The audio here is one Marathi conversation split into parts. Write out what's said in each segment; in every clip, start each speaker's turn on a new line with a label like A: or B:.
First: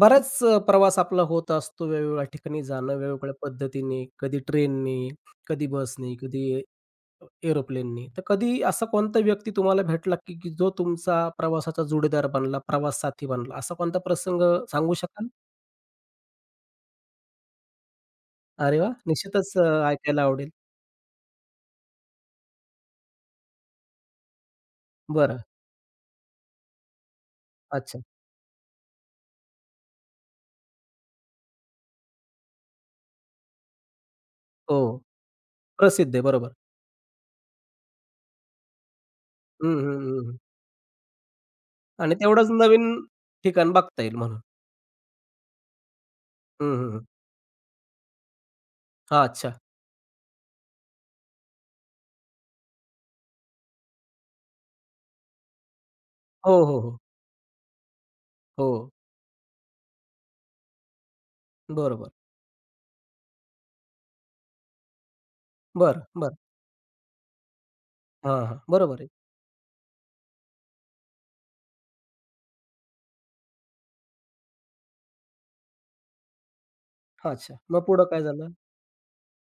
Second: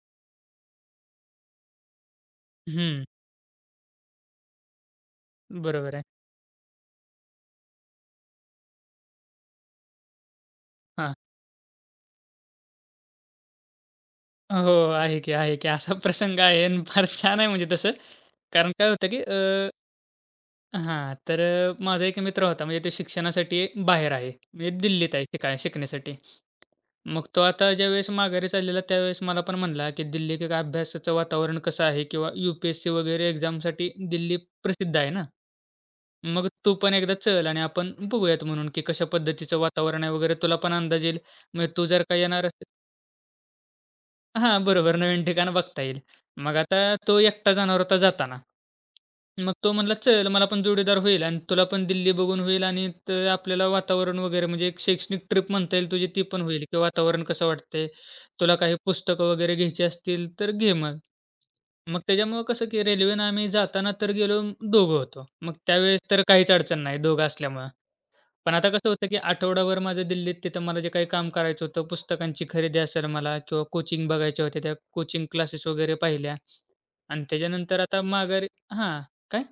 A: बराच प्रवास आपला होत असतो वेगवेगळ्या ठिकाणी जाणं,
B: हं,
A: वेगवेगळ्या पद्धतीने. कधी ट्रेनने, कधी
B: बरोबर आहे.
A: बसने, कधी एरोप्लेनने. तर कधी असा कोणता व्यक्ती तुम्हाला भेटला, की की जो
B: हां.
A: तुमचा प्रवासाचा जोडीदार बनला, प्रवास साथी बनला, असा कोणता प्रसंग
B: हो,
A: सांगू
B: आहे
A: शकाल?
B: की, आहे की. असा प्रसंग आहे आणि फार छान आहे म्हणजे तसं. कारण
A: अरे
B: काय
A: वाह!
B: होतं की
A: निश्चितच ऐकायला आवडेल.
B: हां, तर माझा एक मित्र होता म्हणजे तो शिक्षणासाठी बाहेर आहे. म्हणजे दिल्लीत आहे
A: बरं.
B: शिकण्यासाठी. मग तो आता
A: अच्छा.
B: ज्यावेळेस माघारी चाललेला त्यावेळेस मला पण म्हणला, की दिल्ली का अभ्यासाचं वातावरण कसं आहे किंवा यू-पी-एस-सी वगैरे एक्झामसाठी दिल्ली
A: हो.
B: प्रसिद्ध आहे ना.
A: प्रसिद्ध आहे.
B: मग
A: बरोबर.
B: तू पण एकदा चल आणि आपण बघूयात म्हणून, की कशा पद्धतीचं
A: हं, हं,
B: वातावरण आहे
A: हं,
B: वगैरे
A: हं.
B: तुला पण अंदाज येईल. म्हणजे तू जर
A: आणि
B: का येणार
A: तेवढंच नवीन ठिकाण बघता येईल म्हणून.
B: हां, बरोबर. नवीन ठिकाण बघता येईल. मग
A: हं,
B: आता
A: हं, हं.
B: तो एकटा जाणार होता जाताना.
A: अच्छा.
B: मग तो म्हणला, "चल, मला पण जोडीदार होईल आणि तुला पण दिल्ली बघून होईल आणि त आपल्याला वातावरण वगैरे म्हणजे एक शैक्षणिक ट्रिप म्हणता येईल तुझी ती पण
A: हो,
B: होईल
A: हो,
B: किंवा
A: हो.
B: वातावरण कसं वाटतंय. तुला
A: हो.
B: काही पुस्तकं वगैरे घ्यायची असतील तर घे मग." मग
A: बरोबर.
B: त्याच्यामुळं कसं की रेल्वेनं आम्ही जाताना तर गेलो दोघं होतो. मग
A: बरं,
B: त्यावेळेस तर
A: बरं.
B: काहीच अडचण नाही दोघं असल्यामुळं.
A: हां,
B: पण
A: हां.
B: आता कसं
A: बरोबर
B: होतं,
A: आहे.
B: की आठवडाभर माझं दिल्लीत तिथं मला जे काही काम करायचं होतं, पुस्तकांची खरेदी असेल मला किंवा कोचिंग बघायच्या होत्या, त्या कोचिंग क्लासेस वगैरे पाहिल्या आणि
A: अच्छा.
B: त्याच्यानंतर
A: मग
B: आता
A: पुढं काय
B: माघारी
A: झालं?
B: हां. काय?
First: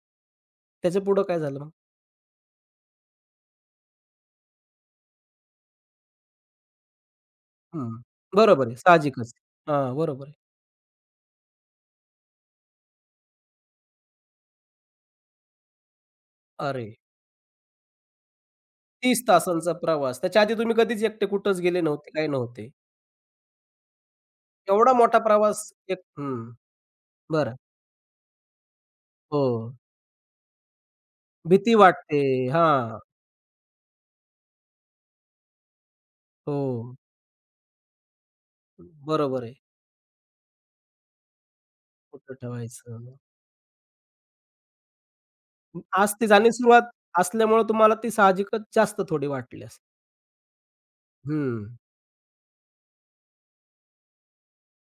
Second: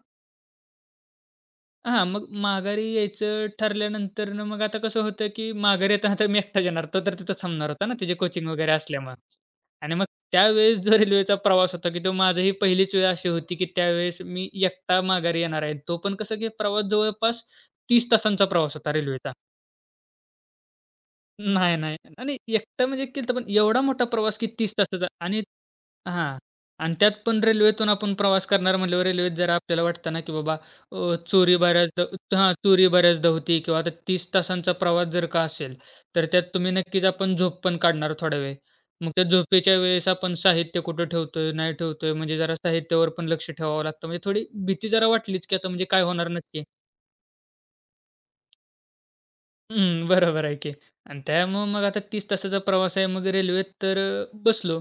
A: त्याच्या पुढं काय झालं मग?
B: हां, मग माघारी यायचं ठरल्यानंतरनं मग आता कसं होतं, की माघारी येताना तर मी एकटाच येणार. तो तर तिथं थांबणार होता
A: हं.
B: ना, त्याची कोचिंग
A: बरोबर
B: वगैरे
A: आहे.
B: असल्यामुळं
A: साहजिकच. हां,
B: आणि मग
A: बरोबर आहे.
B: त्यावेळेस जो रेल्वेचा प्रवास होता, की तो माझी ही पहिलीच वेळ अशी होती, की त्यावेळेस मी एकटा माघारी येणार आहे. तो पण कसं, की प्रवास
A: अरे!
B: जवळपास 30 तासांचा प्रवास होता
A: 30
B: रेल्वेचा.
A: तासांचा प्रवास. त्याच्या आधी तुम्ही कधीच एकटे कुठंच
B: नाही,
A: गेले
B: नाही.
A: नव्हते, काही
B: आणि
A: नव्हते.
B: एकटं म्हणजे केलं पण एवढा मोठा प्रवास की 30
A: एवढा
B: तासाचा
A: मोठा
B: आणि
A: प्रवास एक हं.
B: हां. आणि त्यात पण
A: बरं.
B: रेल्वेतून आपण प्रवास करणार म्हटल्यावर रेल्वेत
A: हो.
B: जरा आपल्याला वाटतं ना, की बाबा चोरी
A: भीती वाटते.
B: बऱ्याचदा हां, चोरी
A: हां.
B: बऱ्याचदा होती किंवा आता 30 तासांचा प्रवास जर का असेल, तर त्यात तुम्ही
A: हो.
B: नक्कीच आपण झोप पण काढणार थोडा वेळ. मग त्या
A: बरोबर आहे.
B: झोपेच्या वेळेस आपण साहित्य कुठं ठेवतोय, नाही ठेवतोय
A: कुठं
B: म्हणजे जरा
A: ठेवायचं?
B: साहित्यावर पण लक्ष ठेवावं लागतं. म्हणजे थोडी भीती जरा वाटलीच, की आता म्हणजे काय
A: आज ती
B: होणार नक्की?
A: जाणीव-सुरुवात असल्यामुळे तुम्हाला ती साहजिकच जास्त थोडी वाटली असेल.
B: हं, बरोबर आहे की. आणि त्यामुळं
A: हं.
B: मग आता 30 तासाचा प्रवास आहे. मग रेल्वेत तर बसलो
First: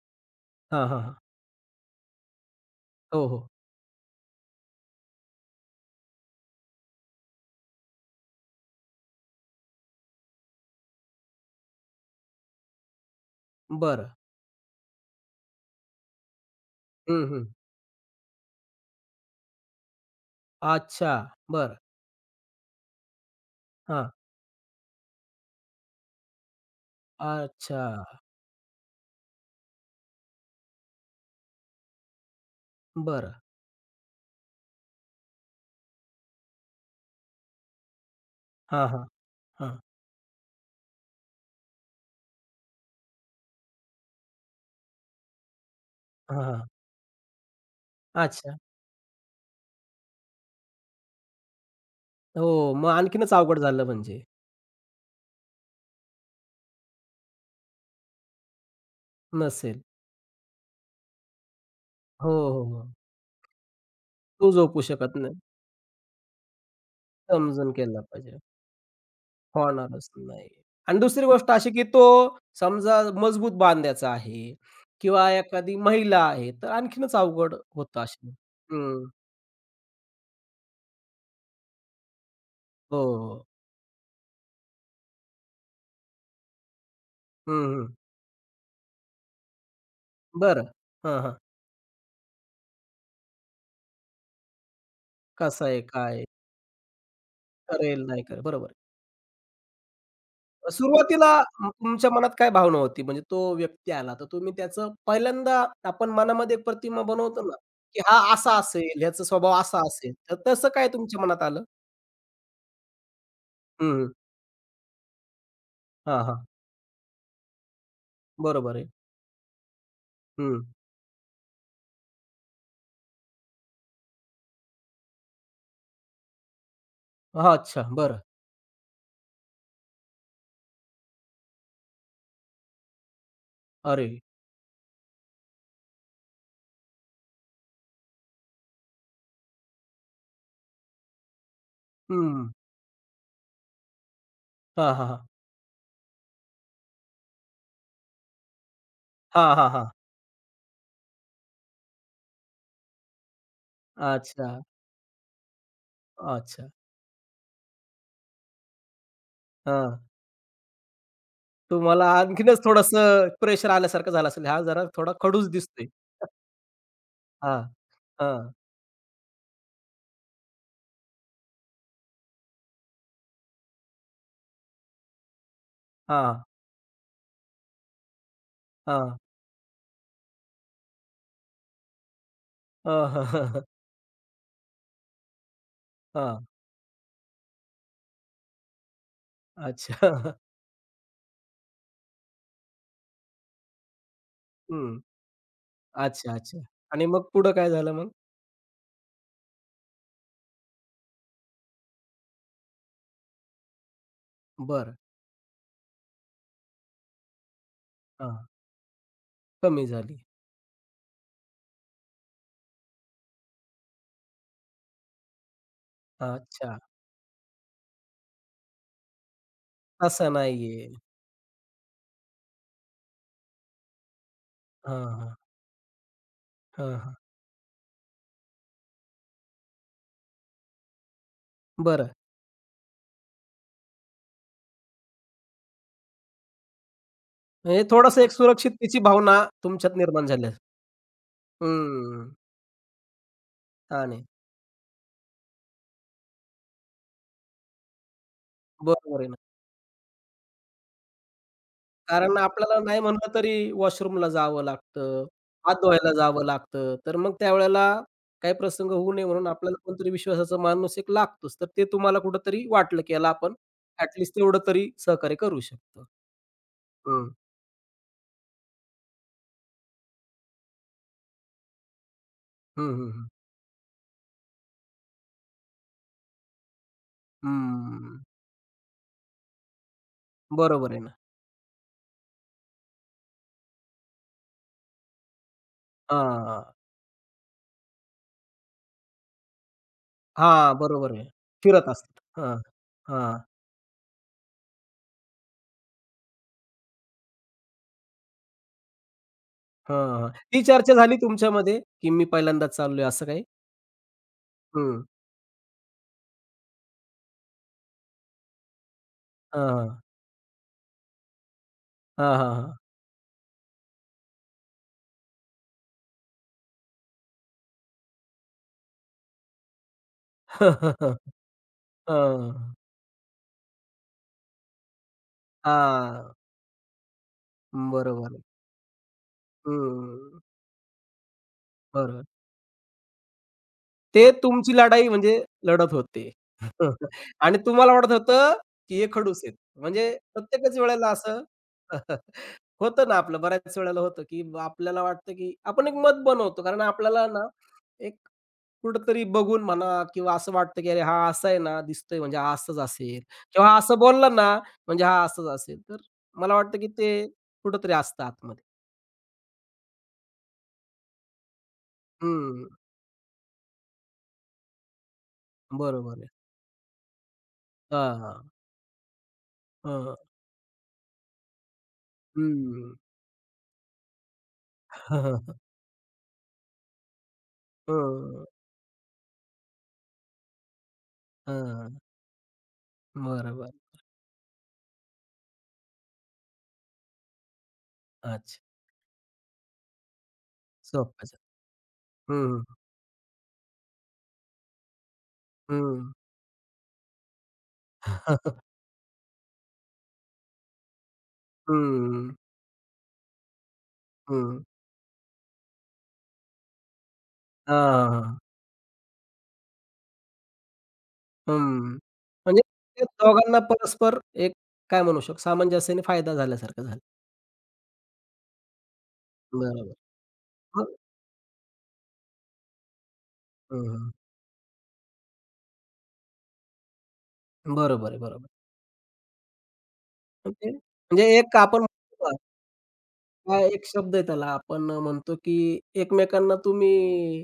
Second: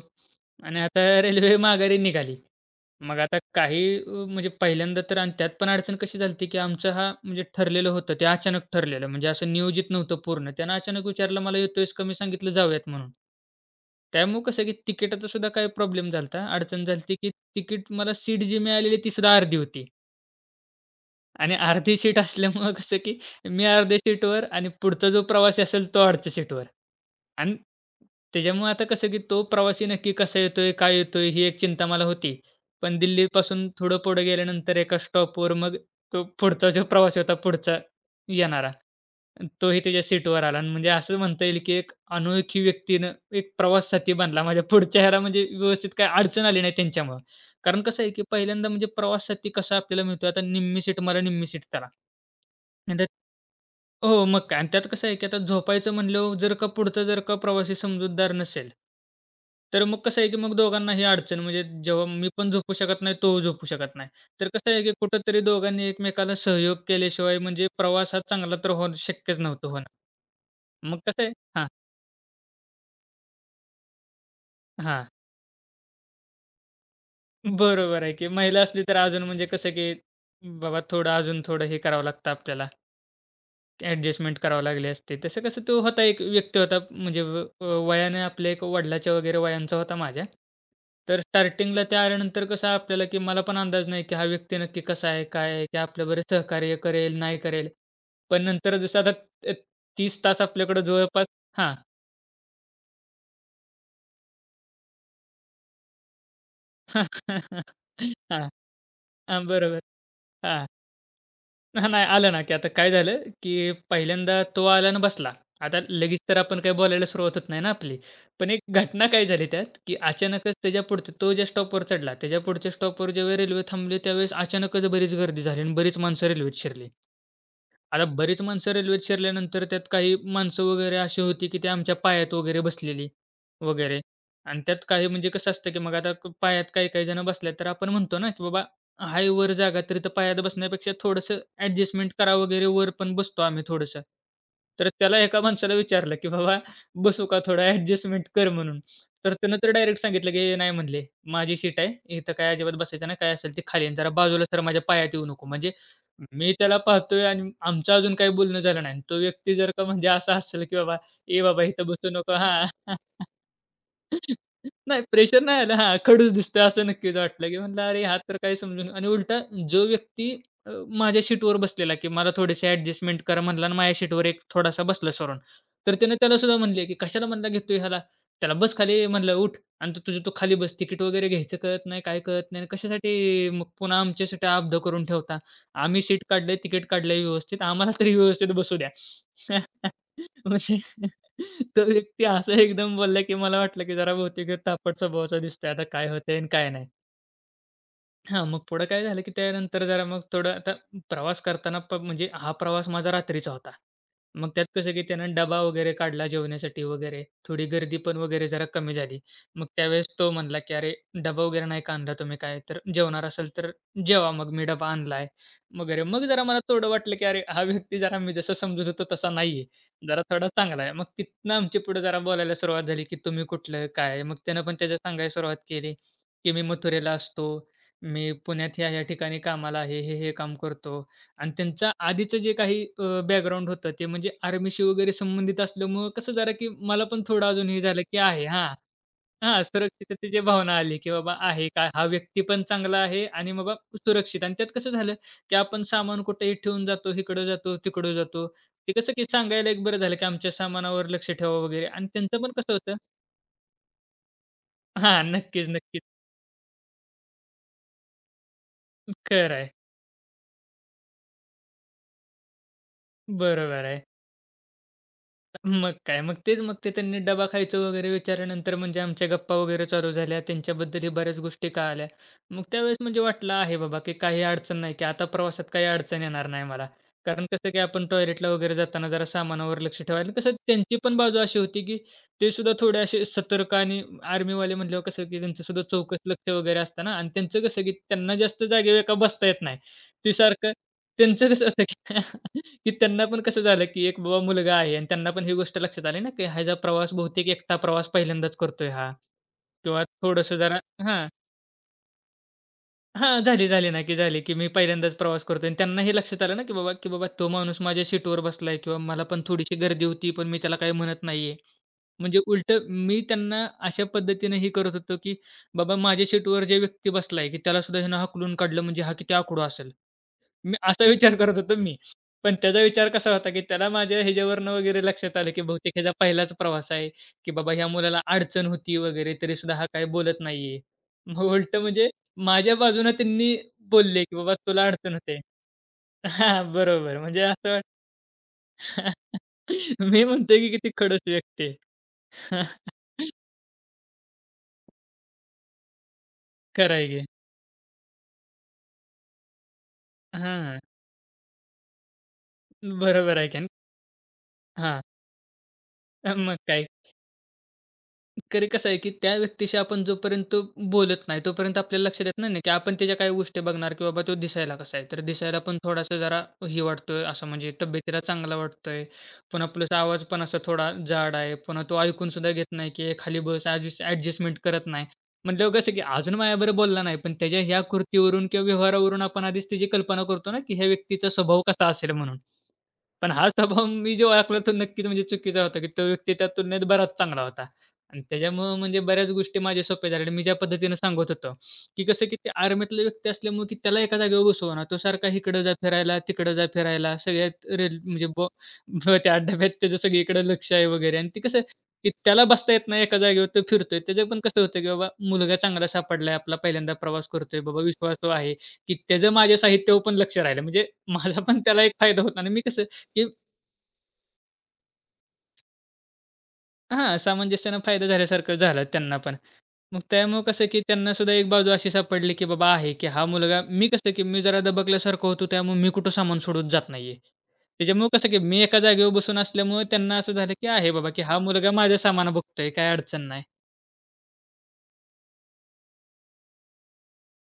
B: आणि
A: हां, हां,
B: आता
A: हां.
B: रेल्वे माघारी निघाली. मग
A: हो,
B: आता
A: हो.
B: काही म्हणजे पहिल्यांदा तर आणि त्यात पण अडचण कशी झाली होती, की आमचं हा म्हणजे ठरलेलं होतं, ते अचानक ठरलेलं. म्हणजे असं नियोजित नव्हतं पूर्ण. त्यानं अचानक विचारलं, "मला येतोयस का?" मी सांगितलं, "जाऊयात" म्हणून.
A: बरं.
B: त्यामुळं कसं, की तिकिटाचा सुद्धा काही प्रॉब्लेम झाला अडचण झाली
A: हं,
B: की
A: हं.
B: तिकीट मला सीट जी मिळालेली ती सुद्धा अर्धी होती.
A: अच्छा.
B: आणि
A: बरं.
B: अर्धी सीट असल्यामुळं कसं, की मी अर्ध्या
A: हां.
B: सीटवर आणि पुढचा जो प्रवासी असेल तो अडच्या सीटवर. आणि
A: अच्छा.
B: त्याच्यामुळे आता कसं, की तो प्रवासी नक्की कसा येतोय, काय येतोय ही एक चिंता मला होती. पण
A: बरं.
B: दिल्लीपासून थोडं पुढे गेल्यानंतर एका स्टॉपवर मग तो पुढचा जो प्रवासी होता, पुढचा येणारा,
A: हां, हां. हां.
B: तोही त्याच्या सीटवर आला आणि म्हणजे असं म्हणता येईल, की एक अनोळखी व्यक्तीनं एक प्रवाससाथी बनला माझ्या. पुढच्या ह्याला म्हणजे व्यवस्थित काही
A: हां,
B: अडचण
A: हां.
B: आली नाही त्यांच्यामुळं. कारण कसं आहे, की
A: अच्छा.
B: पहिल्यांदा म्हणजे प्रवाससाथी कसा आपल्याला मिळतो, आता निम्मी सीट मला, निम्मी सीट त्याला.
A: हो, मग
B: आणि त्यात
A: आणखीनच अवघड झालं म्हणजे.
B: हो, मग काय आणि त्यात कसं आहे, की आता झोपायचं म्हणल्यावर जर का पुढचा जर का प्रवासी समजूतदार नसेल,
A: नसेल.
B: तर मग कसं आहे, की मग दोघांनाही अडचण म्हणजे जेव्हा मी
A: हो,
B: पण
A: हो,
B: झोपू
A: हो.
B: शकत नाही, तो झोपू शकत नाही. तर
A: तो
B: कसं
A: झोपू
B: आहे, की
A: शकत नाही.
B: कुठेतरी दोघांनी एकमेकाला सहयोग केल्याशिवाय म्हणजे
A: समजून केला
B: प्रवास हा
A: पाहिजे.
B: चांगला तर होणं शक्यच नव्हतं होणं.
A: होणारच नाही. आणि
B: मग कसं
A: दुसरी
B: आहे
A: गोष्ट
B: हां,
A: अशी, की तो समजा मजबूत बांध्याचा आहे
B: हां.
A: किंवा एखादी महिला आहे, तर आणखीनच अवघड होतं
B: बरोबर आहे, की
A: अशी.
B: महिला असली तर
A: हं.
B: अजून म्हणजे कसं, की बाबा थोडं अजून थोडं हे करावं लागतं आपल्याला.
A: हो, हो.
B: ॲडजस्टमेंट करावं लागली असते. तसं कसं तो होता एक व्यक्ती होता म्हणजे
A: हं, हं.
B: वयाने आपल्या एक वडिलाच्या वगैरे वयांचा होता माझ्या.
A: बरं. हां,
B: तर
A: हां.
B: स्टार्टिंगला ते आल्यानंतर कसं आपल्याला, की मला पण अंदाज नाही, की हा व्यक्ती नक्की कसा आहे, काय
A: कसा
B: आहे, की
A: आहे, काय
B: आपल्याबरोबर
A: आहे?
B: सहकार्य करेल, नाही करेल.
A: करेल, नाही करेल.
B: पण
A: बरोबर.
B: नंतर जसं आता अ, 30 तास आपल्याकडे जवळपास
A: सुरुवातीला म
B: हां.
A: तुमच्या मनात काय भावना होती? म्हणजे तो व्यक्ती आला, तर तुम्ही त्याचं पहिल्यांदा आपण मनामध्ये एक प्रतिमा बनवतो ना, की हा
B: हां,
A: असा असेल, ह्याचा
B: हां,
A: स्वभाव असा
B: बरोबर.
A: असेल. तर
B: हां.
A: तसं काय तुमच्या मनात आलं?
B: हां, नाही आलं ना, की आता काय झालं, की
A: हं.
B: पहिल्यांदा तो आला आणि बसला. आता लगेच
A: हां,
B: तर
A: हां.
B: आपण काही बोलायला सुरुवात होत नाही ना आपली. पण एक
A: बरोबर आहे.
B: घटना काय झाली त्यात, की अचानकच
A: हं.
B: त्याच्या पुढचं तो ज्या स्टॉपवर चढला, त्याच्या पुढच्या स्टॉपवर ज्यावेळी रेल्वे थांबली त्यावेळेस अचानकच बरीच गर्दी झाली आणि बरीच माणसं रेल्वेत शिरली.
A: हां, अच्छा.
B: आता
A: बरं.
B: बरीच माणसं रेल्वेत शिरल्यानंतर त्यात काही माणसं वगैरे अशी होती, की ते आमच्या पायात वगैरे बसलेली वगैरे
A: अरे!
B: आणि त्यात काही म्हणजे कसं असतं, की मग आता पायात काही काही जण बसल्यात, तर आपण म्हणतो ना, की बाबा आहे वर जागा तरी तर पायात बसण्यापेक्षा थोडंसं ॲडजस्टमेंट करा
A: हं.
B: वगैरे, वर पण बसतो आम्ही थोडंसं. तर
A: हां, हां,
B: त्याला
A: हां.
B: एका माणसाला विचारलं, की "बाबा बसू का थोडं ॲडजस्टमेंट कर" म्हणून. तर
A: हां,
B: त्यानं
A: हां,
B: तर
A: हां.
B: डायरेक्ट सांगितलं, की "नाही," म्हणले, "माझी सीट आहे. इथं काय अजिबात बसायचं नाही. काय असेल ते खाली आणि जरा बाजूला
A: अच्छा,
B: सर माझ्या पायात येऊ नको." म्हणजे मी
A: अच्छा.
B: त्याला पाहतोय आणि आमचं अजून काही बोलणं झालं नाही. तो व्यक्ती जर का
A: हां.
B: म्हणजे असा असेल, की बाबा, "ए बाबा, इथं
A: तुम्हाला
B: बसू नको."
A: आणखीनच
B: हां.
A: थोडंसं प्रेशर आल्यासारखं झालं असेल. हा जरा
B: नाही
A: थोडा
B: प्रेशर
A: खडूस
B: नाही आलं.
A: दिसतोय.
B: हां, खडूस दिसतोय असं नक्कीच वाटलं, की
A: हां,
B: म्हणलं अरे हा तर
A: हां,
B: काही समजून आणि उलटा जो व्यक्ती अ, माझ्या सीटवर बसलेला, की मला थोडेसे ॲडजस्टमेंट करा म्हणला आणि माझ्या सीटवर एक थोडासा बसला सरून. तर त्याने
A: हां,
B: त्याला सुद्धा म्हणले, की "कशाला म्हणला घेतोय ह्याला? त्याला बस खाली
A: हां.
B: म्हणलं उठ आणि तू खाली बस. तिकीट वगैरे घ्यायचं कळत नाही, काय कळत नाही आणि कशासाठी
A: हं, हं, हं.
B: मग पुन्हा आमच्यासाठी अब्ध करून ठेवता? आम्ही सीट काढलंय, तिकीट काढलंय व्यवस्थित. आम्हाला तरी व्यवस्थित बसू द्या."
A: अच्छा.
B: म्हणजे तो व्यक्ती असं एकदम बोलला, की मला वाटलं, की जरा बहुतेक
A: हं.
B: तापट स्वभावाचा दिसतोय. आता काय
A: अच्छा,
B: होतंय आणि
A: अच्छा.
B: काय नाही.
A: आणि मग पुढं काय झालं मग?
B: हां, मग पुढं काय झालं, की त्यानंतर जरा मग थोडं आता प्रवास करताना म्हणजे हा प्रवास माझा रात्रीचा होता. मग त्यात कसं,
A: बर
B: की त्यानं डबा वगैरे काढला जेवण्यासाठी वगैरे. थोडी गर्दी पण
A: हां.
B: वगैरे जरा कमी झाली. मग
A: कमी
B: त्यावेळेस
A: झाली.
B: तो म्हणला, की "अरे, डबा वगैरे नाही का आणला तुम्ही काय? तर जेवणार असाल तर जेवा." मग मी डबा आणलाय वगैरे. मग जरा मला
A: अच्छा.
B: थोडं वाटलं, की "अरे, हा व्यक्ती जरा मी जसं समजत होतो तसा नाहीये. जरा
A: तसं
B: थोडा चांगला
A: नाहीये.
B: आहे." मग तिथनं आमची पुढे जरा बोलायला सुरुवात झाली, की "तुम्ही कुठलं? काय?" मग त्यानं पण त्याचं
A: हां,
B: सांगायला
A: हां.
B: सुरुवात केली, की "मी
A: हां,
B: मथुरेला
A: हां.
B: असतो." मी पुण्यात ह्या-ह्या ठिकाणी कामाला आहे, हे-हे काम करतो. आणि त्यांच्या
A: बरं.
B: आधीचं जे काही बॅकग्राऊंड होतं ते म्हणजे आर्मीशी वगैरे संबंधित असल्यामुळं कसं जरा की मला पण थोडं अजून हे
A: म्हणजे
B: झालं की
A: थोडंसं एक
B: आहे हां,
A: सुरक्षिततेची भावना
B: हां,
A: तुमच्यात निर्माण
B: सुरक्षिततेची
A: झाली असेल.
B: भावना आली की बाबा आहे का हा
A: हं.
B: व्यक्ती पण चांगला आहे आणि बाबा
A: छान आहे.
B: सुरक्षित. आणि त्यात कसं झालं की आपण सामान कुठेही ठेवून जातो, इकडं जातो, तिकडं जातो. ते कसं
A: बरोबर
B: की
A: आहे ना.
B: सांगायला एक बरं झालं की आमच्या सामानावर लक्ष ठेवा वगैरे आणि
A: कारण
B: त्यांचं पण कसं
A: आपल्याला
B: होतं
A: नाही म्हणलं तरी वॉशरूमला जावं
B: हां,
A: लागतं,
B: नक्कीच,
A: हात
B: नक्कीच.
A: धुवायला जावं लागतं. तर मग त्यावेळेला काही प्रसंग होऊ नये म्हणून
B: खरं आहे.
A: आपल्याला कोणतरी विश्वासाचा माणूस एक लागतोच. तर ते तुम्हाला कुठेतरी वाटलं, की याला आपण
B: बरोबर आहे.
A: ॲट तेवढं तरी सहकार्य करू
B: मग
A: शकतो.
B: काय. मग तेच मग ते त्यांनी
A: हं.
B: डबा खायचं वगैरे विचारल्यानंतर म्हणजे आमच्या गप्पा वगैरे चालू झाल्या. त्यांच्याबद्दलही बऱ्याच गोष्टी कळाल्या. मग
A: हं,
B: त्यावेळेस
A: हं,
B: म्हणजे
A: हं.
B: वाटलं आहे बाबा, की काही अडचण नाही, की आता प्रवासात काही अडचण येणार नाही मला. कारण कसं की आपण
A: हम्म.
B: टॉयलेटला वगैरे जाताना जरा सामानावर लक्ष ठेवायला कसं
A: बरोबर
B: त्यांची
A: आहे ना.
B: पण बाजू अशी होती, की ते सुद्धा थोडे असे सतर्क आणि आर्मीवाले म्हटल्यावर कसं की त्यांचं सुद्धा चौकस लक्ष
A: हां.
B: वगैरे असतं ना आणि त्यांचं कसं की त्यांना जास्त जागेवर का बसता येत नाही. ते सारखं
A: हां, बरोबर आहे.
B: त्यांचं कसं असतं
A: फिरत असतात. हां.
B: की की त्यांना
A: हां.
B: पण कसं झालं, की एक बाबा मुलगा आहे आणि त्यांना पण ही गोष्ट लक्षात आली ना, की ह्याचा प्रवास बहुतेक एकटा प्रवास पहिल्यांदाच करतोय हा
A: हां,
B: किंवा
A: हां.
B: थोडंसं
A: ती
B: जरा
A: चर्चा झाली
B: हां,
A: तुमच्यामध्ये, की मी पहिल्यांदाच चाललोय असं
B: हां,
A: काही?
B: झाली, झाली ना, की झाली, की मी
A: हं.
B: पहिल्यांदाच प्रवास करतोय आणि त्यांना हे लक्षात आलं ना, की बाबा, की बाबा तो माणूस माझ्या सीटवर बसलाय किंवा मला पण थोडीशी
A: हां.
B: गर्दी होती, पण मी त्याला काही म्हणत नाहीये.
A: हां,
B: म्हणजे
A: हां, हां.
B: उलटं मी त्यांना अशा पद्धतीने हे करत होतो, की बाबा माझ्या सीटवर जे व्यक्ती बसलाय, की त्याला सुद्धा ह्यानं हाकलून काढलं म्हणजे हा किती आकडू असेल. मी असा विचार करत होतो मी. पण
A: हां.
B: त्याचा विचार कसा होता, की त्याला माझ्या ह्याच्यावरनं वगैरे लक्षात आलं, की बहुतेक ह्याचा
A: हां.
B: पहिलाच प्रवास आहे, की बाबा ह्या मुलाला
A: बरोबर आहे.
B: अडचण होती वगैरे तरीसुद्धा हा काही
A: हं.
B: बोलत नाहीये. मग उलटं म्हणजे
A: बरोबर.
B: माझ्या बाजूनं त्यांनी बोलले,
A: ते
B: की "बाबा
A: तुमची
B: तुला
A: लढाई
B: अडचण होते."
A: म्हणजे लढत होते.
B: हां, बरोबर. म्हणजे
A: आणि
B: असं
A: तुम्हाला वाटत होतं,
B: वाटतं
A: की हे खडूस आहेत. म्हणजे
B: मी म्हणतोय, की
A: प्रत्येकच
B: किती
A: वेळेला
B: खडूस
A: असं
B: व्यक्ती आहे.
A: होतं ना आपलं बऱ्याच वेळेला होतं, की ब- आपल्याला वाटतं, की आपण एक मत बनवतो. कारण
B: खरं आहे
A: आपल्याला
B: की.
A: ना एक कुठेतरी बघून म्हणा किंवा असं
B: हां,
A: वाटतं, की अरे हा असा आहे ना, दिसतोय म्हणजे हा असंच असेल
B: बरोबर आहे की.
A: किंवा हा असं बोलला ना,
B: हां,
A: म्हणजे हा असंच असेल. तर मला
B: मग
A: वाटतं, की
B: काय?
A: ते कुठेतरी असतं आतमध्ये.
B: तरी कसं आहे, की त्या व्यक्तीशी आपण जोपर्यंत बोलत नाही, तोपर्यंत आपल्याला लक्षात येत नाही ना,
A: हं,
B: की आपण त्याच्या काही गोष्टी बघणार, की बाबा तो दिसायला कसा आहे. तर दिसायला पण
A: बरोबर
B: थोडासा
A: आहे.
B: जरा हे वाटतोय, असं म्हणजे
A: हां,
B: तब्येतीला
A: हां.
B: चांगला वाटतोय. पुन्हा प्लस आवाज पण असा थोडा जाड आहे. पुन्हा तो ऐकून सुद्धा
A: हं,
B: घेत नाही,
A: हं.
B: की हे खाली बस ॲडजस्टमेंट करत नाही. म्हटल्यावर कसं, की अजून माझ्याबरोबर बोलला नाही, पण त्याच्या ह्या कृतीवरून किंवा व्यवहारावरून आपण आधीच त्याची कल्पना करतो ना, की ह्या व्यक्तीचा स्वभाव कसा
A: हां,
B: असेल म्हणून. पण हा
A: बरोबर.
B: स्वभाव मी जो ओळखला तो नक्कीच म्हणजे चुकीचा होता, की तो व्यक्ती त्या तुलनेत बराच चांगला होता. आणि
A: अच्छा.
B: त्याच्यामुळं म्हणजे बऱ्याच गोष्टी माझ्या सोप्या झाल्या आणि मी ज्या पद्धतीनं सांगत
A: सोप्पच.
B: होतो, की कसं की ते
A: हं,
B: आर्मीतला व्यक्ती असल्यामुळे की त्याला एका जागेवर घुसवणार. तो सारखा इकडं जा
A: हं.
B: फिरायला, तिकडं जा फिरायला, सगळ्यात रेल म्हणजे ब ब- त्या डब्यात त्याचं सगळीकडे लक्ष आहे वगैरे आणि ते कसं की
A: हं,
B: त्याला बसता येत नाही एका जागेवर, तो फिरतोय. त्याचं पण कसं
A: हं.
B: होतं, की बाबा मुलगा चांगला सापडलाय, आपला पहिल्यांदा प्रवास करतोय, बाबा विश्वास तो
A: हां,
B: आहे, की त्याचं माझ्या साहित्यावर पण लक्ष राहिलं. म्हणजे माझा पण त्याला एक
A: हं.
B: फायदा होता आणि
A: म्हणजे
B: मी कसं
A: ते
B: की
A: दोघांना परस्पर एक काय म्हणू शकतो सामंजस्याने फायदा झाल्यासारखं झालं.
B: हां, सामंजस्यानं फायदा झाल्यासारखं झालं त्यांना पण.
A: बरोबर.
B: मग त्यामुळं कसं की
A: मग
B: त्यांना सुद्धा एक बाजू अशी सापडली की बाबा आहे की हा मुलगा मी
A: हं,
B: कसं की मी जरा दबकल्यासारखं होतो त्यामुळे मी कुठं सामान सोडून जात नाहीये. त्याच्यामुळं
A: बरोबर आहे,
B: कसं की
A: बरोबर.
B: मी एका जागेवर बसून असल्यामुळे त्यांना असं झालं की
A: म्हणजे
B: आहे बाबा की
A: म्हणजे
B: हा
A: एक
B: मुलगा
A: आपण
B: माझ्या
A: म्हणतो
B: सामान
A: ना,
B: बघतोय, काही अडचण नाही.
A: काय एक शब्द आहे त्याला आपण म्हणतो, की एकमेकांना तुम्ही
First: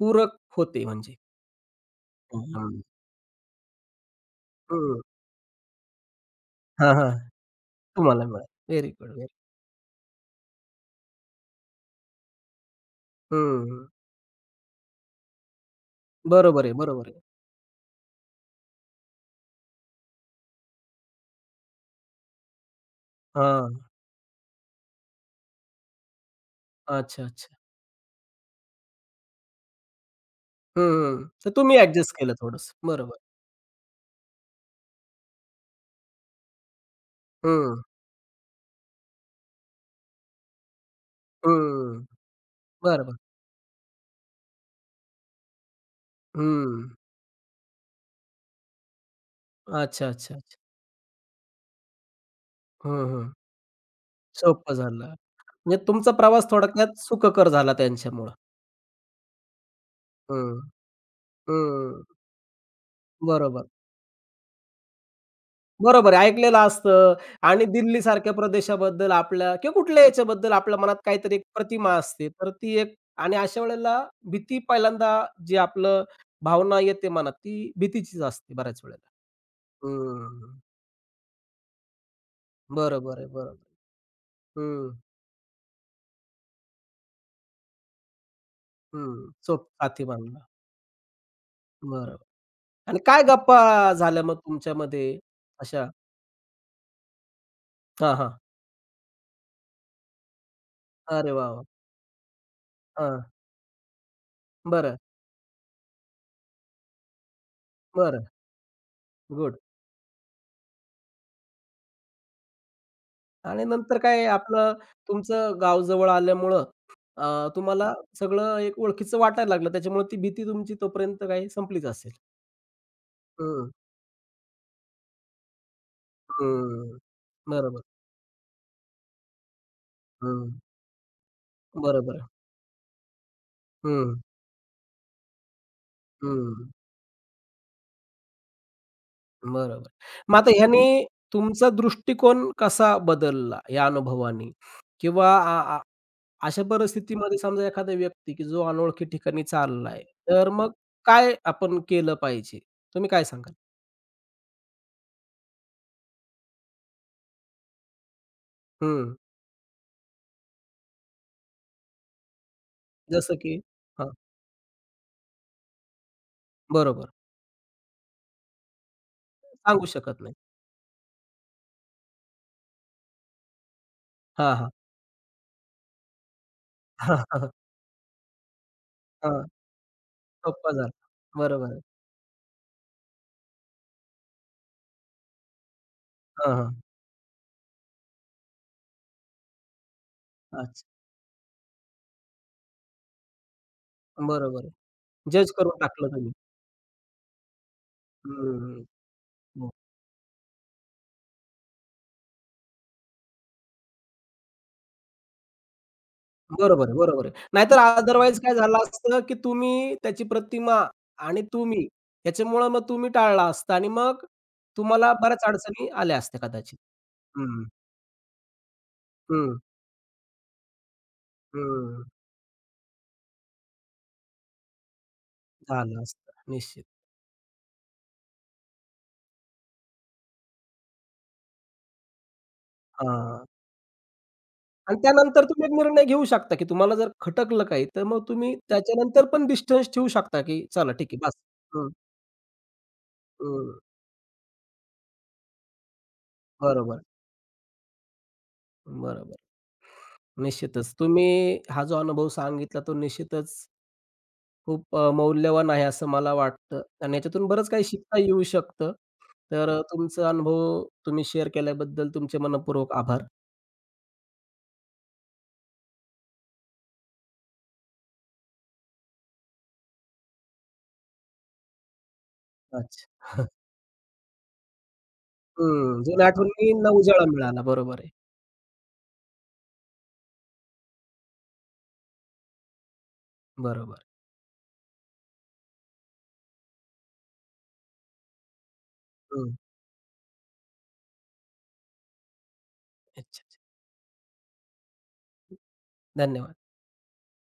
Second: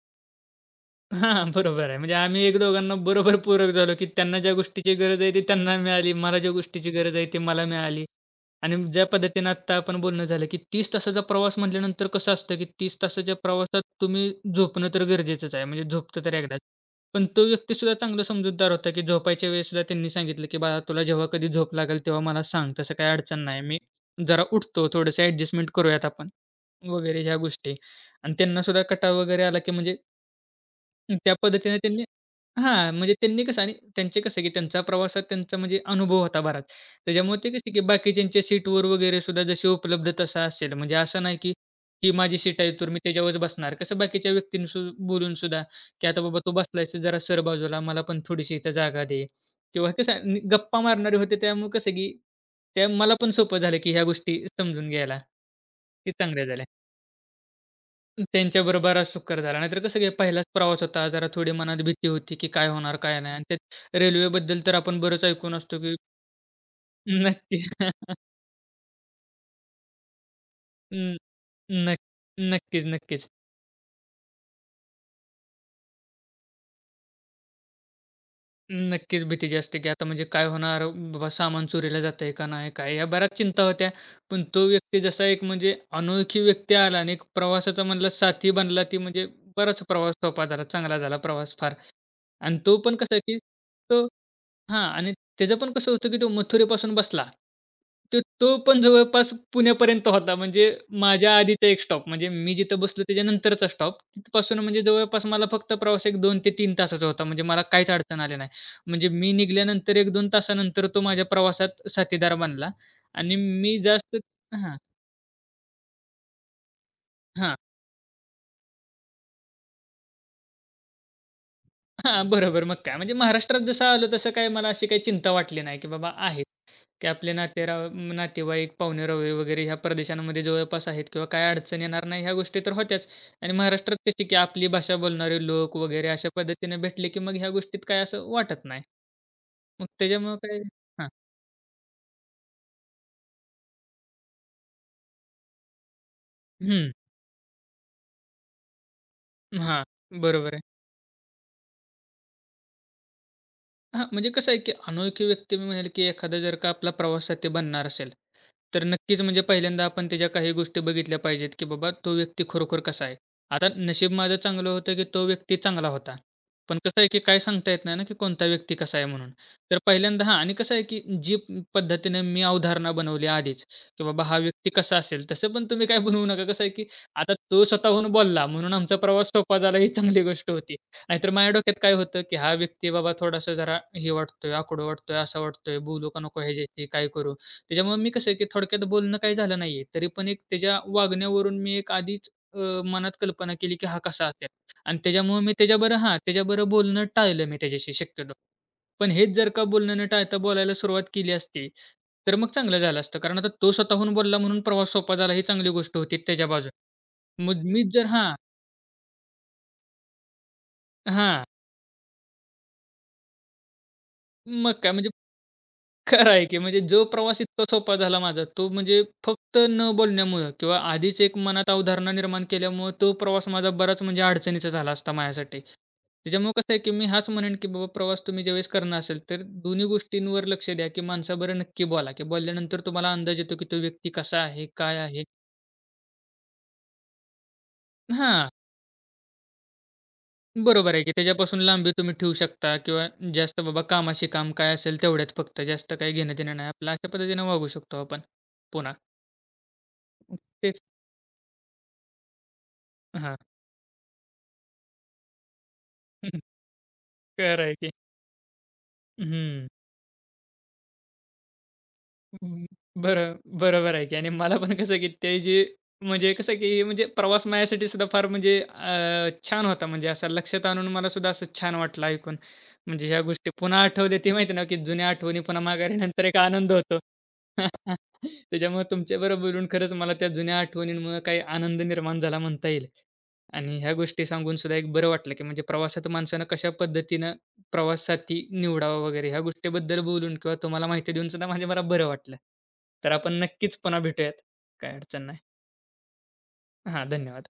A: पूरक होते म्हणजे.
B: हां, बरोबर आहे. म्हणजे आम्ही एक
A: हं,
B: दोघांना बरोबर पूरक झालो, की त्यांना ज्या गोष्टीची
A: हं.
B: गरज आहे ती त्यांना मिळाली. मला ज्या गोष्टीची
A: हां, हां.
B: गरज आहे ती मला मिळाली.
A: तुम्हाला मिळालं.
B: आणि
A: व्हेरी
B: ज्या
A: गुड, व्हेरी
B: पद्धतीनं आत्ता आपण बोलणं झालं, की 30 तासाचा प्रवास म्हटल्यानंतर कसं असतं, की 30 तासाच्या
A: हं,
B: प्रवासात तुम्ही झोपणं तर गरजेचंच आहे. म्हणजे झोपतं तर एकदाच.
A: बरोबर आहे, बरोबर आहे.
B: पण तो व्यक्तीसुद्धा चांगला समजूतदार होता, की झोपायच्या वेळेससुद्धा त्यांनी सांगितलं, की "बाळा तुला जेव्हा कधी झोप लागेल तेव्हा मला सांग. तसं काही अडचण नाही.
A: हां.
B: मी जरा उठतो. थोडंसं ॲडजस्टमेंट करूयात आपण." वगैरे
A: अच्छा,
B: ह्या
A: अच्छा.
B: गोष्टी आणि त्यांना सुद्धा कटाव वगैरे आला, की म्हणजे
A: हं, हं.
B: त्या
A: तर तुम्ही
B: पद्धतीने त्यांनी
A: ॲडजस्ट केलं थोडंसं.
B: हां, म्हणजे
A: बरोबर.
B: त्यांनी कसं आणि त्यांचे कसं, की त्यांचा प्रवासात त्यांचा म्हणजे अनुभव होता बराच. त्याच्यामुळे ते कसं, की
A: हं,
B: बाकीच्यांच्या सीटवर वगैरे सुद्धा जशी उपलब्ध तसा असेल. म्हणजे असं नाही, की
A: हं.
B: ही माझी सीट आहे तर मी
A: बरोबर.
B: त्याच्यावरच बसणार. कसं बाकीच्या व्यक्तींनी सु बोलून सुद्धा, की "आता बाबा तू
A: हं.
B: बसलायस जरा सर बाजूला, मला पण थोडीशी इथं जागा दे." किंवा
A: अच्छा,
B: कसं आहे,
A: अच्छा, अच्छा.
B: नि गप्पा मारणारे होते त्यामुळे कसं, की त्या
A: हं,
B: मला
A: हं.
B: पण सोपं झालं, की ह्या गोष्टी
A: सोपं
B: समजून
A: झालं.
B: घ्यायला.
A: म्हणजे तुमचा
B: ते चांगल्या
A: प्रवास
B: झाल्या.
A: थोडक्यात सुखकर झाला त्यांच्यामुळं.
B: त्यांच्याबरोबर आज सुखकर झाला. नाहीतर कसं की पहिलाच
A: हं,
B: प्रवास होता. जरा थोडी मनात
A: हं.
B: भीती होती, की काय होणार, काय नाही. आणि
A: बरोबर.
B: त्यात रेल्वेबद्दल तर आपण बरंच ऐकून असतो, की
A: बरोबर आहे. ऐकलेलं असतं
B: नक्की
A: आणि दिल्लीसारख्या प्रदेशाबद्दल आपल्या किंवा कुठल्या याच्याबद्दल आपल्या मनात
B: न
A: काहीतरी एक प्रतिमा
B: नक्क
A: असते. तर ती
B: नक्कीच,
A: एक
B: नक्कीच.
A: आणि अशा वेळेला भीती पहिल्यांदा जी आपलं भावना येते मनात, ती भीतीचीच असते बऱ्याच वेळेला.
B: नक्कीच भीती जी असते, की आता म्हणजे काय
A: हं.
B: होणार? बाबा सामान चोरीला जातंय का नाही? काय? ह्या
A: बरोबर आहे,
B: बऱ्याच
A: बरोबर.
B: चिंता होत्या. पण तो
A: हं,
B: व्यक्ती जसा एक म्हणजे अनोळखी व्यक्ती आला आणि एक प्रवासाचा म्हणला साथी बनला, ती
A: हं.
B: म्हणजे
A: सोब
B: बराच
A: साथी
B: प्रवास
A: बनला.
B: सोपा झाला, चांगला झाला प्रवास फार.
A: बरोबर.
B: आणि तो पण
A: आणि
B: कसा,
A: काय
B: की
A: गप्पा
B: तो
A: झाल्या मग
B: हां, आणि
A: तुमच्यामध्ये
B: त्याचं पण
A: अशा?
B: कसं होतं, की तो मथुरेपासून बसला.
A: हां,
B: तो
A: हां.
B: तो पण जवळपास पुण्यापर्यंत होता. म्हणजे
A: अरे
B: माझ्या
A: वाह! वाह!
B: आधीचा एक स्टॉप म्हणजे मी जिथं बसलो
A: हां.
B: त्याच्यानंतरचा स्टॉप. तिथपासून म्हणजे
A: बरं,
B: जवळपास मला फक्त प्रवास एक 2 ते 3 तासाचा होता. म्हणजे मला काहीच अडचण
A: बरं.
B: आली नाही. म्हणजे मी
A: गुड.
B: निघाल्यानंतर 1-2 तासानंतर तो माझ्या प्रवासात साथीदार बनला आणि
A: आणि
B: मी
A: नंतर
B: जास्त
A: काय आपलं
B: हां,
A: तुमचं गाव जवळ आल्यामुळं
B: हां,
A: तुम्हाला सगळं एक ओळखीचं वाटायला लागलं. त्याच्यामुळे ती भीती तुमची तोपर्यंत काही संपलीच असेल.
B: हां, बरोबर. मग काय म्हणजे महाराष्ट्रात
A: हं,
B: जसं आलो तसं काही मला अशी काही चिंता वाटली नाही, की बाबा आहे.
A: हं.
B: की आपले
A: बरोबर.
B: नातेराव नातेवाईक, पाहुणे-रावळे वगैरे ह्या प्रदेशांमध्ये
A: हं.
B: जवळपास आहेत किंवा काय अडचण येणार नाही
A: बरोबर.
B: ह्या गोष्टी तर होत्याच. आणि महाराष्ट्रात
A: हं,
B: कशी की आपली भाषा बोलणारे लोक वगैरे अशा
A: हं.
B: पद्धतीने भेटले की मग ह्या गोष्टीत काय असं वाटत नाही. मग
A: बरोबर. मग
B: त्याच्यामुळं
A: आता
B: काय
A: ह्याने
B: हां.
A: तुमचा दृष्टिकोन कसा बदलला या अनुभवाने? किंवा आ आ अशा
B: हं.
A: परिस्थितीमध्ये समजा एखादा व्यक्ती की जो अनोळखी ठिकाणी
B: हां.
A: चाललाय, तर
B: बरोबर आहे.
A: मग काय आपण केलं पाहिजे? तुम्ही काय सांगाल?
B: हां, म्हणजे कसं आहे, की अनोळखी व्यक्ती मी म्हणेल, की एखादा जर का आपला प्रवाससाथी बनणार असेल, तर
A: हं.
B: नक्कीच म्हणजे पहिल्यांदा आपण त्याच्या काही गोष्टी बघितल्या पाहिजेत, की बाबा तो व्यक्ती खरोखर कसा आहे.
A: जसं की
B: आता
A: हां,
B: नशीब माझं चांगलं होतं, की तो व्यक्ती चांगला होता. पण कसं आहे,
A: बरोबर.
B: की काय सांगता येत नाही ना, की कोणता व्यक्ती कसा आहे म्हणून. तर
A: सांगू शकत
B: पहिल्यांदा
A: नाही.
B: हां आणि कसं आहे, की जी पद्धतीने मी अवधारणा बनवली आधीच, की बाबा हा
A: हां,
B: व्यक्ती
A: हां.
B: कसा असेल, तसं पण तुम्ही काय बनवू नका. कसं आहे, की आता तो स्वतःहून बोलला म्हणून आमचा प्रवास
A: हां,
B: सोपा झाला ही चांगली गोष्ट
A: सोप्पा
B: होती.
A: झाला.
B: नाहीतर माझ्या
A: बरोबर
B: डोक्यात
A: आहे.
B: काय होतं, की हा व्यक्ती बाबा थोडासा जरा हे वाटतोय, आकडून वाटतोय, असा वाटतोय, बोलू का नको
A: हां, हां.
B: ह्याच्याशी, काय करू? त्याच्यामुळे मी कसं आहे, की थोडक्यात बोलणं काही झालं नाहीये. तरी पण एक त्याच्या
A: अच्छा.
B: वागण्यावरून मी एक आधीच मनात कल्पना केली, की हा कसा असेल
A: बरोबर
B: आणि त्याच्यामुळे
A: जज
B: मी
A: करून
B: त्याच्याबरोबर
A: टाकलं
B: हां,
A: तुम्ही.
B: त्याच्याबरोबर बोलणं टाळलं मी त्याच्याशी शक्यतो.
A: हं,
B: पण हेच जर का बोलणं न टाळता बोलायला सुरुवात केली असती, तर मग चांगलं झालं असतं. कारण आता तो स्वतःहून बोलला म्हणून प्रवास सोपा झाला ही चांगली गोष्ट होती त्याच्या बाजूने.
A: बरोबर आहे, बरोबर आहे.
B: मग
A: नाहीतर
B: मीच जर हां,
A: अदरवाईज काय झालं असतं, की तुम्ही त्याची प्रतिमा आणि
B: हां.
A: तुम्ही ह्याच्यामुळं मग तुम्ही टाळला असता आणि मग
B: मग काय म्हणजे
A: तुम्हाला बऱ्याच अडचणी आल्या
B: खरं आहे
A: असत्या
B: की
A: कदाचित.
B: म्हणजे जो प्रवास
A: हं,
B: इतका सोपा झाला माझा, तो म्हणजे
A: हं,
B: फक्त न बोलण्यामुळं किंवा आधीच एक मनात
A: हं.
B: अवधारणा निर्माण केल्यामुळं तो प्रवास माझा बराच म्हणजे अडचणीचा झाला असता माझ्यासाठी.
A: झालं असतं
B: त्याच्यामुळं कसं आहे
A: निश्चित.
B: की मी हाच म्हणेन की बाबा प्रवास तुम्ही ज्यावेळेस करणार असेल, तर दोन्ही गोष्टींवर लक्ष द्या की माणसाबरोबर नक्की बोला, की बोलल्यानंतर तुम्हाला अंदाज
A: हां.
B: येतो की तो व्यक्ती कसा आहे,
A: आणि
B: काय आहे?
A: त्यानंतर तुम्ही एक निर्णय घेऊ शकता, की तुम्हाला जर खटकलं काही, तर मग
B: हां,
A: तुम्ही त्याच्यानंतर पण डिस्टन्स ठेवू शकता, की चला
B: बरोबर आहे की
A: ठीक आहे बस.
B: त्याच्यापासून
A: हं,
B: लांबी तुम्ही ठेवू शकता किंवा जास्त
A: हं.
B: बाबा कामाशी काम काय असेल तेवढ्यात फक्त, जास्त काही घेणं-देणं नाही. आपलं
A: बरोबर,
B: अशा पद्धतीनं वागू शकतो आपण पुन्हा.
A: बरोबर.
B: तेच
A: निश्चितच. तुम्ही हा जो अनुभव सांगितला तो
B: हां.
A: निश्चितच खूप मौल्यवान आहे असं मला
B: हं,
A: वाटतं आणि याच्यातून
B: खरं
A: बरंच
B: आहे
A: काही
B: की.
A: शिकता येऊ शकतं.
B: हं.
A: तर तुमचा अनुभव तुम्ही शेअर केल्याबद्दल तुमचे
B: हं.
A: मनःपूर्वक आभार.
B: बरं, बरोबर आहे की आणि मला पण कसं की ते जे म्हणजे कसं की म्हणजे प्रवास माझ्यासाठी सुद्धा फार म्हणजे छान होता. म्हणजे असं लक्षात आणून मला सुद्धा असं छान वाटलं ऐकून. म्हणजे
A: अच्छा.
B: ह्या गोष्टी पुन्हा आठवल्या ते माहिती आहे ना, की जुन्या आठवणी पुन्हा माघारी
A: हं.
B: नंतर
A: जुन्या
B: एक आनंद
A: आठवणींना
B: होतो.
A: उजाळा मिळाला. बरोबर आहे.
B: त्याच्यामुळे तुमच्याबरोबर बोलून खरंच मला त्या जुन्या आठवणींमुळे काही आनंद निर्माण झाला म्हणता येईल. आणि ह्या
A: बरोबर.
B: गोष्टी सांगून सुद्धा एक बरं वाटलं, की म्हणजे प्रवासात माणसानं कशा पद्धतीनं प्रवास साथी निवडावा वगैरे ह्या
A: हं.
B: गोष्टीबद्दल बोलून किंवा तुम्हाला माहिती देऊन सुद्धा माझ्या मला बरं वाटलं. तर
A: अच्छा,
B: आपण
A: अच्छा.
B: नक्कीच पुन्हा भेटूयात. काही अडचण नाही.
A: धन्यवाद.
B: हां, धन्यवाद.